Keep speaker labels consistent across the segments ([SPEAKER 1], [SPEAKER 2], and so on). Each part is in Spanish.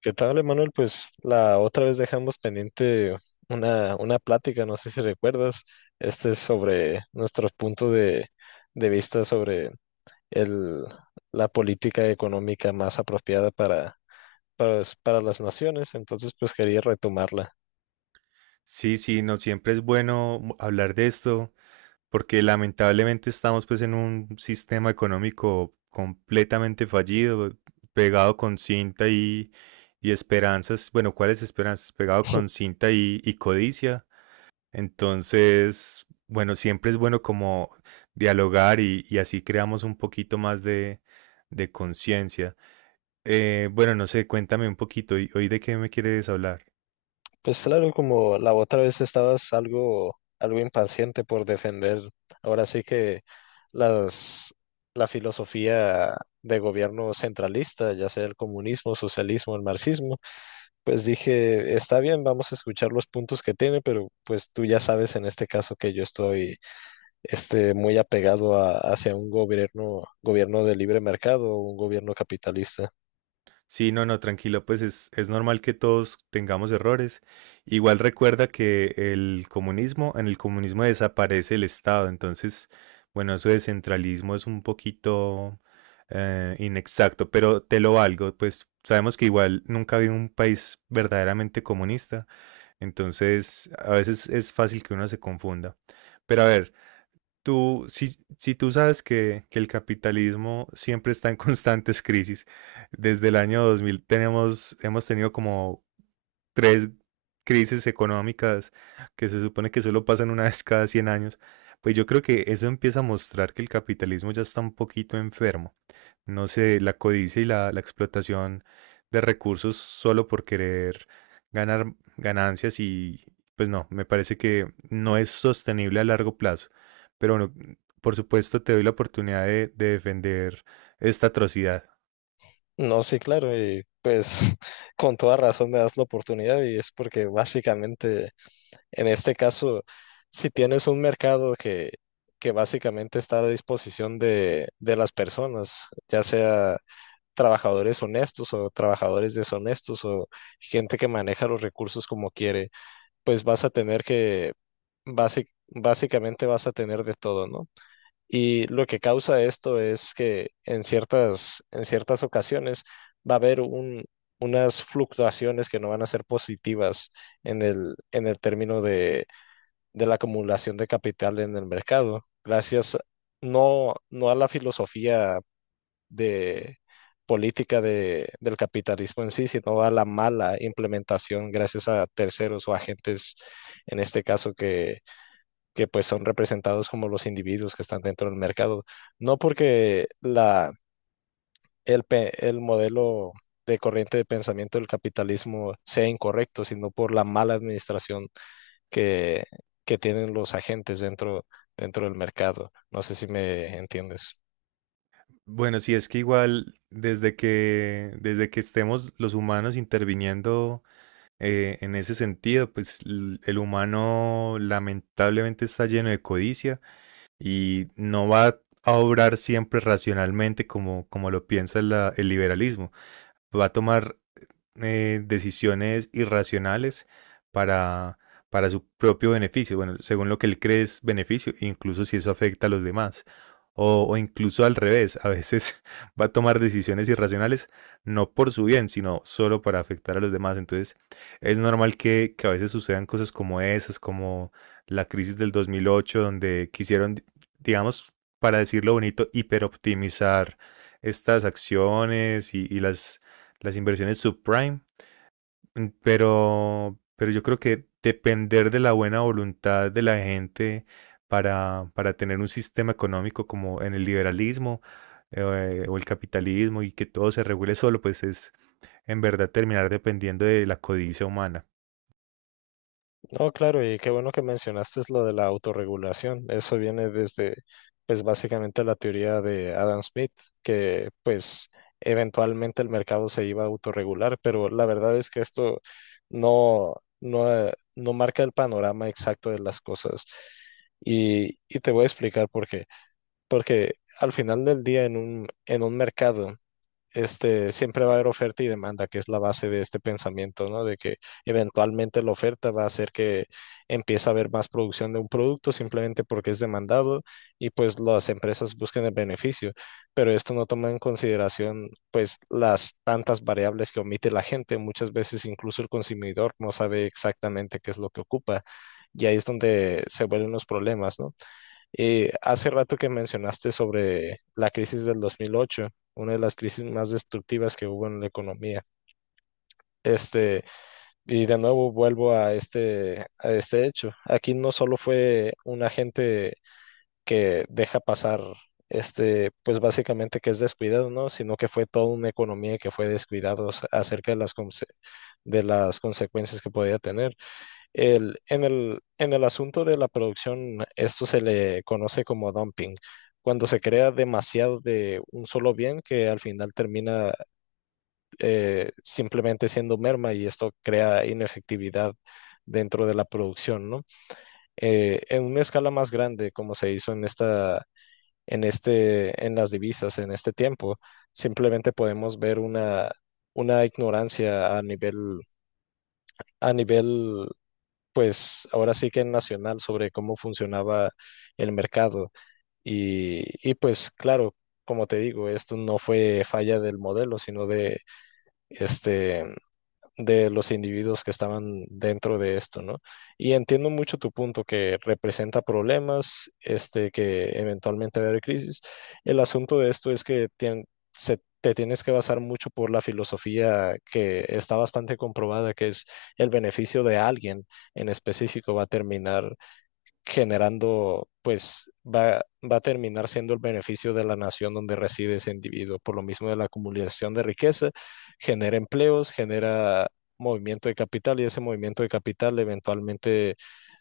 [SPEAKER 1] ¿Qué tal, Emanuel? Pues la otra vez dejamos pendiente una plática, no sé si recuerdas, este es sobre nuestro punto de vista sobre el, la política económica más apropiada para las naciones, entonces pues quería retomarla.
[SPEAKER 2] Sí, sí, no siempre es bueno hablar de esto, porque lamentablemente estamos pues en un sistema económico completamente fallido, pegado con cinta y esperanzas, bueno, ¿cuáles esperanzas? Pegado con cinta y codicia. Entonces, bueno, siempre es bueno como dialogar y así creamos un poquito más de conciencia. Bueno, no sé, cuéntame un poquito, ¿hoy de qué me quieres hablar?
[SPEAKER 1] Pues claro, como la otra vez estabas algo impaciente por defender, ahora sí que las, la filosofía de gobierno centralista, ya sea el comunismo, socialismo, el marxismo. Pues dije, está bien, vamos a escuchar los puntos que tiene, pero pues tú ya sabes en este caso que yo estoy muy apegado hacia un gobierno de libre mercado, un gobierno capitalista.
[SPEAKER 2] Sí, no, no, tranquilo, pues es normal que todos tengamos errores. Igual recuerda que el comunismo, en el comunismo desaparece el Estado, entonces, bueno, eso de centralismo es un poquito inexacto, pero te lo valgo, pues sabemos que igual nunca había un país verdaderamente comunista, entonces a veces es fácil que uno se confunda. Pero a ver, si tú sabes que el capitalismo siempre está en constantes crisis, desde el año 2000 tenemos, hemos tenido como tres crisis económicas que se supone que solo pasan una vez cada 100 años, pues yo creo que eso empieza a mostrar que el capitalismo ya está un poquito enfermo. No sé, la codicia y la explotación de recursos solo por querer ganar ganancias y pues no, me parece que no es sostenible a largo plazo. Pero bueno, por supuesto te doy la oportunidad de defender esta atrocidad.
[SPEAKER 1] No, sí, claro, y pues con toda razón me das la oportunidad y es porque básicamente en este caso, si tienes un mercado que básicamente está a disposición de las personas, ya sea trabajadores honestos o trabajadores deshonestos o gente que maneja los recursos como quiere, pues vas a tener que, básicamente vas a tener de todo, ¿no? Y lo que causa esto es que en en ciertas ocasiones va a haber unas fluctuaciones que no van a ser positivas en en el término de la acumulación de capital en el mercado, gracias no a la filosofía de política del capitalismo en sí, sino a la mala implementación gracias a terceros o agentes, en este caso, que pues son representados como los individuos que están dentro del mercado. No porque el modelo de corriente de pensamiento del capitalismo sea incorrecto, sino por la mala administración que, que tienen los agentes dentro del mercado. No sé si me entiendes.
[SPEAKER 2] Bueno, sí, es que igual desde que estemos los humanos interviniendo en ese sentido, pues el humano lamentablemente está lleno de codicia y no va a obrar siempre racionalmente como, como lo piensa el liberalismo va a tomar decisiones irracionales para, para su propio beneficio, bueno, según lo que él cree es beneficio, incluso si eso afecta a los demás. O incluso al revés, a veces va a tomar decisiones irracionales no por su bien, sino solo para afectar a los demás. Entonces es normal que a veces sucedan cosas como esas, como la crisis del 2008, donde quisieron, digamos, para decirlo bonito, hiperoptimizar estas acciones y las inversiones subprime, pero yo creo que depender de la buena voluntad de la gente para tener un sistema económico como en el liberalismo o el capitalismo y que todo se regule solo, pues es en verdad terminar dependiendo de la codicia humana.
[SPEAKER 1] No, claro, y qué bueno que mencionaste lo de la autorregulación. Eso viene desde, pues básicamente la teoría de Adam Smith, que pues eventualmente el mercado se iba a autorregular, pero la verdad es que esto no, no marca el panorama exacto de las cosas. Y te voy a explicar por qué. Porque al final del día en en un mercado, siempre va a haber oferta y demanda, que es la base de este pensamiento, ¿no? De que eventualmente la oferta va a hacer que empiece a haber más producción de un producto simplemente porque es demandado y pues las empresas buscan el beneficio, pero esto no toma en consideración pues las tantas variables que omite la gente, muchas veces incluso el consumidor no sabe exactamente qué es lo que ocupa. Y ahí es donde se vuelven los problemas, ¿no? Y hace rato que mencionaste sobre la crisis del 2008, una de las crisis más destructivas que hubo en la economía. Este, y de nuevo vuelvo a a este hecho. Aquí no solo fue un agente que deja pasar, pues básicamente que es descuidado, ¿no? Sino que fue toda una economía que fue descuidada acerca de de las consecuencias que podía tener. En el asunto de la producción, esto se le conoce como dumping, cuando se crea demasiado de un solo bien que al final termina simplemente siendo merma y esto crea inefectividad dentro de la producción, ¿no? En una escala más grande, como se hizo en en las divisas en este tiempo, simplemente podemos ver una ignorancia a a nivel pues ahora sí que nacional sobre cómo funcionaba el mercado. Y, y pues claro, como te digo, esto no fue falla del modelo, sino de este de los individuos que estaban dentro de esto, ¿no? Y entiendo mucho tu punto que representa problemas, que eventualmente va a haber crisis. El asunto de esto es que tien- se, te tienes que basar mucho por la filosofía que está bastante comprobada, que es el beneficio de alguien en específico va a terminar generando, pues va a terminar siendo el beneficio de la nación donde reside ese individuo. Por lo mismo de la acumulación de riqueza, genera empleos, genera movimiento de capital y ese movimiento de capital eventualmente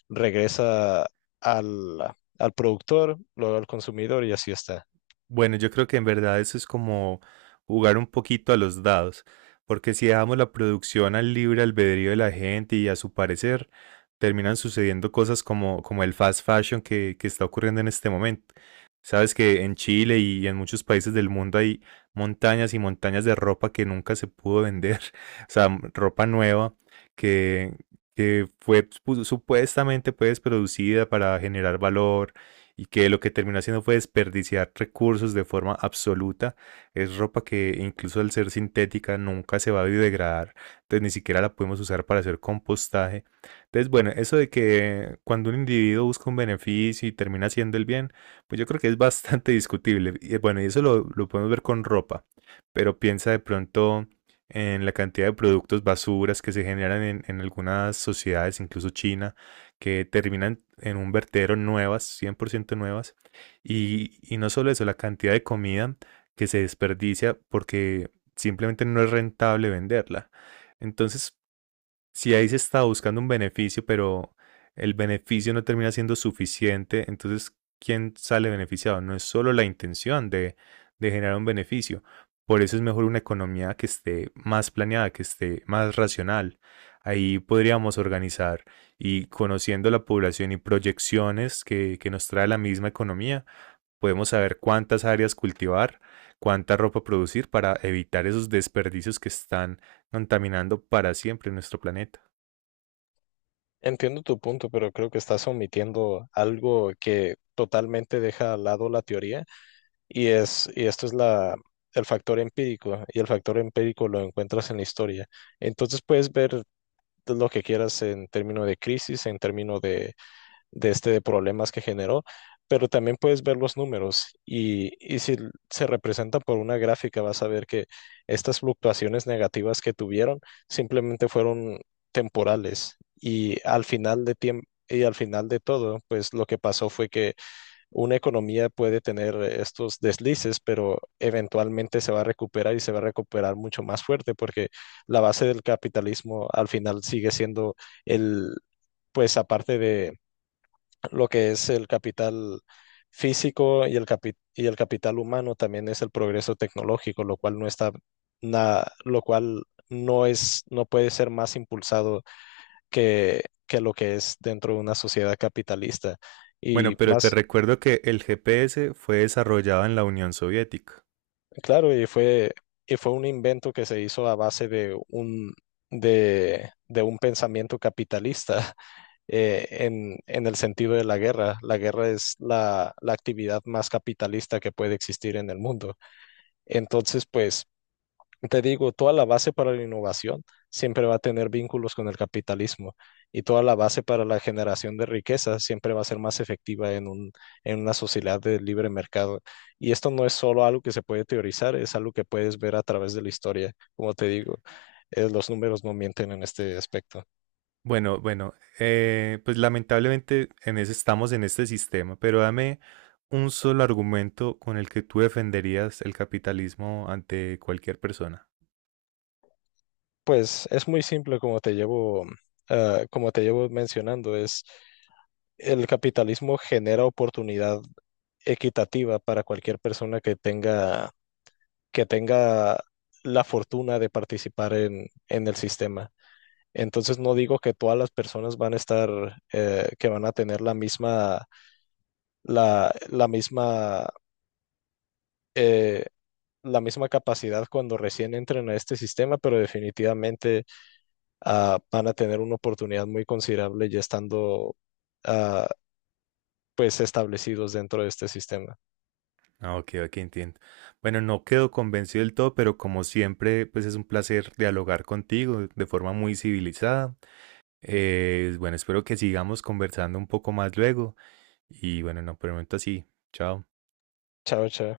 [SPEAKER 1] regresa al, al productor, luego al consumidor y así está.
[SPEAKER 2] Bueno, yo creo que en verdad eso es como jugar un poquito a los dados, porque si dejamos la producción al libre albedrío de la gente y a su parecer, terminan sucediendo cosas como, como el fast fashion que está ocurriendo en este momento. Sabes que en Chile y en muchos países del mundo hay montañas y montañas de ropa que nunca se pudo vender, o sea, m- ropa nueva que, que fue pu- supuestamente pues producida para generar valor y que lo que terminó haciendo fue desperdiciar recursos de forma absoluta. Es ropa que incluso al ser sintética nunca se va a biodegradar, entonces ni siquiera la podemos usar para hacer compostaje. Entonces, bueno, eso de que cuando un individuo busca un beneficio y termina haciendo el bien, pues yo creo que es bastante discutible. Y bueno, y eso lo podemos ver con ropa, pero piensa de pronto en la cantidad de productos basuras que se generan en algunas sociedades, incluso China que terminan en un vertedero nuevas, 100% nuevas. Y no solo eso, la cantidad de comida que se desperdicia porque simplemente no es rentable venderla. Entonces, si ahí se está buscando un beneficio, pero el beneficio no termina siendo suficiente, entonces, ¿quién sale beneficiado? No es solo la intención de generar un beneficio. Por eso es mejor una economía que esté más planeada, que esté más racional. Ahí podríamos organizar y conociendo la población y proyecciones que nos trae la misma economía, podemos saber cuántas áreas cultivar, cuánta ropa producir para evitar esos desperdicios que están contaminando para siempre nuestro planeta.
[SPEAKER 1] Entiendo tu punto, pero creo que estás omitiendo algo que totalmente deja al lado la teoría. Y esto es el factor empírico, y el factor empírico lo encuentras en la historia. Entonces puedes ver lo que quieras en términos de crisis, en términos de problemas que generó, pero también puedes ver los números y si se representan por una gráfica, vas a ver que estas fluctuaciones negativas que tuvieron simplemente fueron temporales y al final de tiempo. Y al final de todo, pues lo que pasó fue que una economía puede tener estos deslices, pero eventualmente se va a recuperar y se va a recuperar mucho más fuerte porque la base del capitalismo al final sigue siendo el, pues aparte de lo que es el capital físico y y el capital humano, también es el progreso tecnológico, lo cual no está lo cual no es, no puede ser más impulsado que lo que es dentro de una sociedad capitalista. Y
[SPEAKER 2] Bueno, pero te
[SPEAKER 1] más.
[SPEAKER 2] recuerdo que el GPS fue desarrollado en la Unión Soviética.
[SPEAKER 1] Claro, y y fue un invento que se hizo a base de de un pensamiento capitalista en el sentido de la guerra. La guerra es la actividad más capitalista que puede existir en el mundo. Entonces, pues te digo, toda la base para la innovación siempre va a tener vínculos con el capitalismo y toda la base para la generación de riqueza siempre va a ser más efectiva en un, en una sociedad de libre mercado. Y esto no es solo algo que se puede teorizar, es algo que puedes ver a través de la historia. Como te digo, los números no mienten en este aspecto.
[SPEAKER 2] Bueno, bueno, pues lamentablemente en ese estamos en este sistema, pero dame un solo argumento con el que tú defenderías el capitalismo ante cualquier persona.
[SPEAKER 1] Pues es muy simple como te como te llevo mencionando, es el capitalismo genera oportunidad equitativa para cualquier persona que tenga la fortuna de participar en el sistema. Entonces no digo que todas las personas van a que van a tener la misma, la misma, eh, la misma capacidad cuando recién entren a este sistema, pero definitivamente van a tener una oportunidad muy considerable ya estando ah, pues establecidos dentro de este sistema.
[SPEAKER 2] Ah, ok, ok, entiendo. Bueno, no quedo convencido del todo, pero como siempre, pues es un placer dialogar contigo de forma muy civilizada. Bueno, espero que sigamos conversando un poco más luego. Y bueno, no, por el momento así. Chao.
[SPEAKER 1] Chao, chao.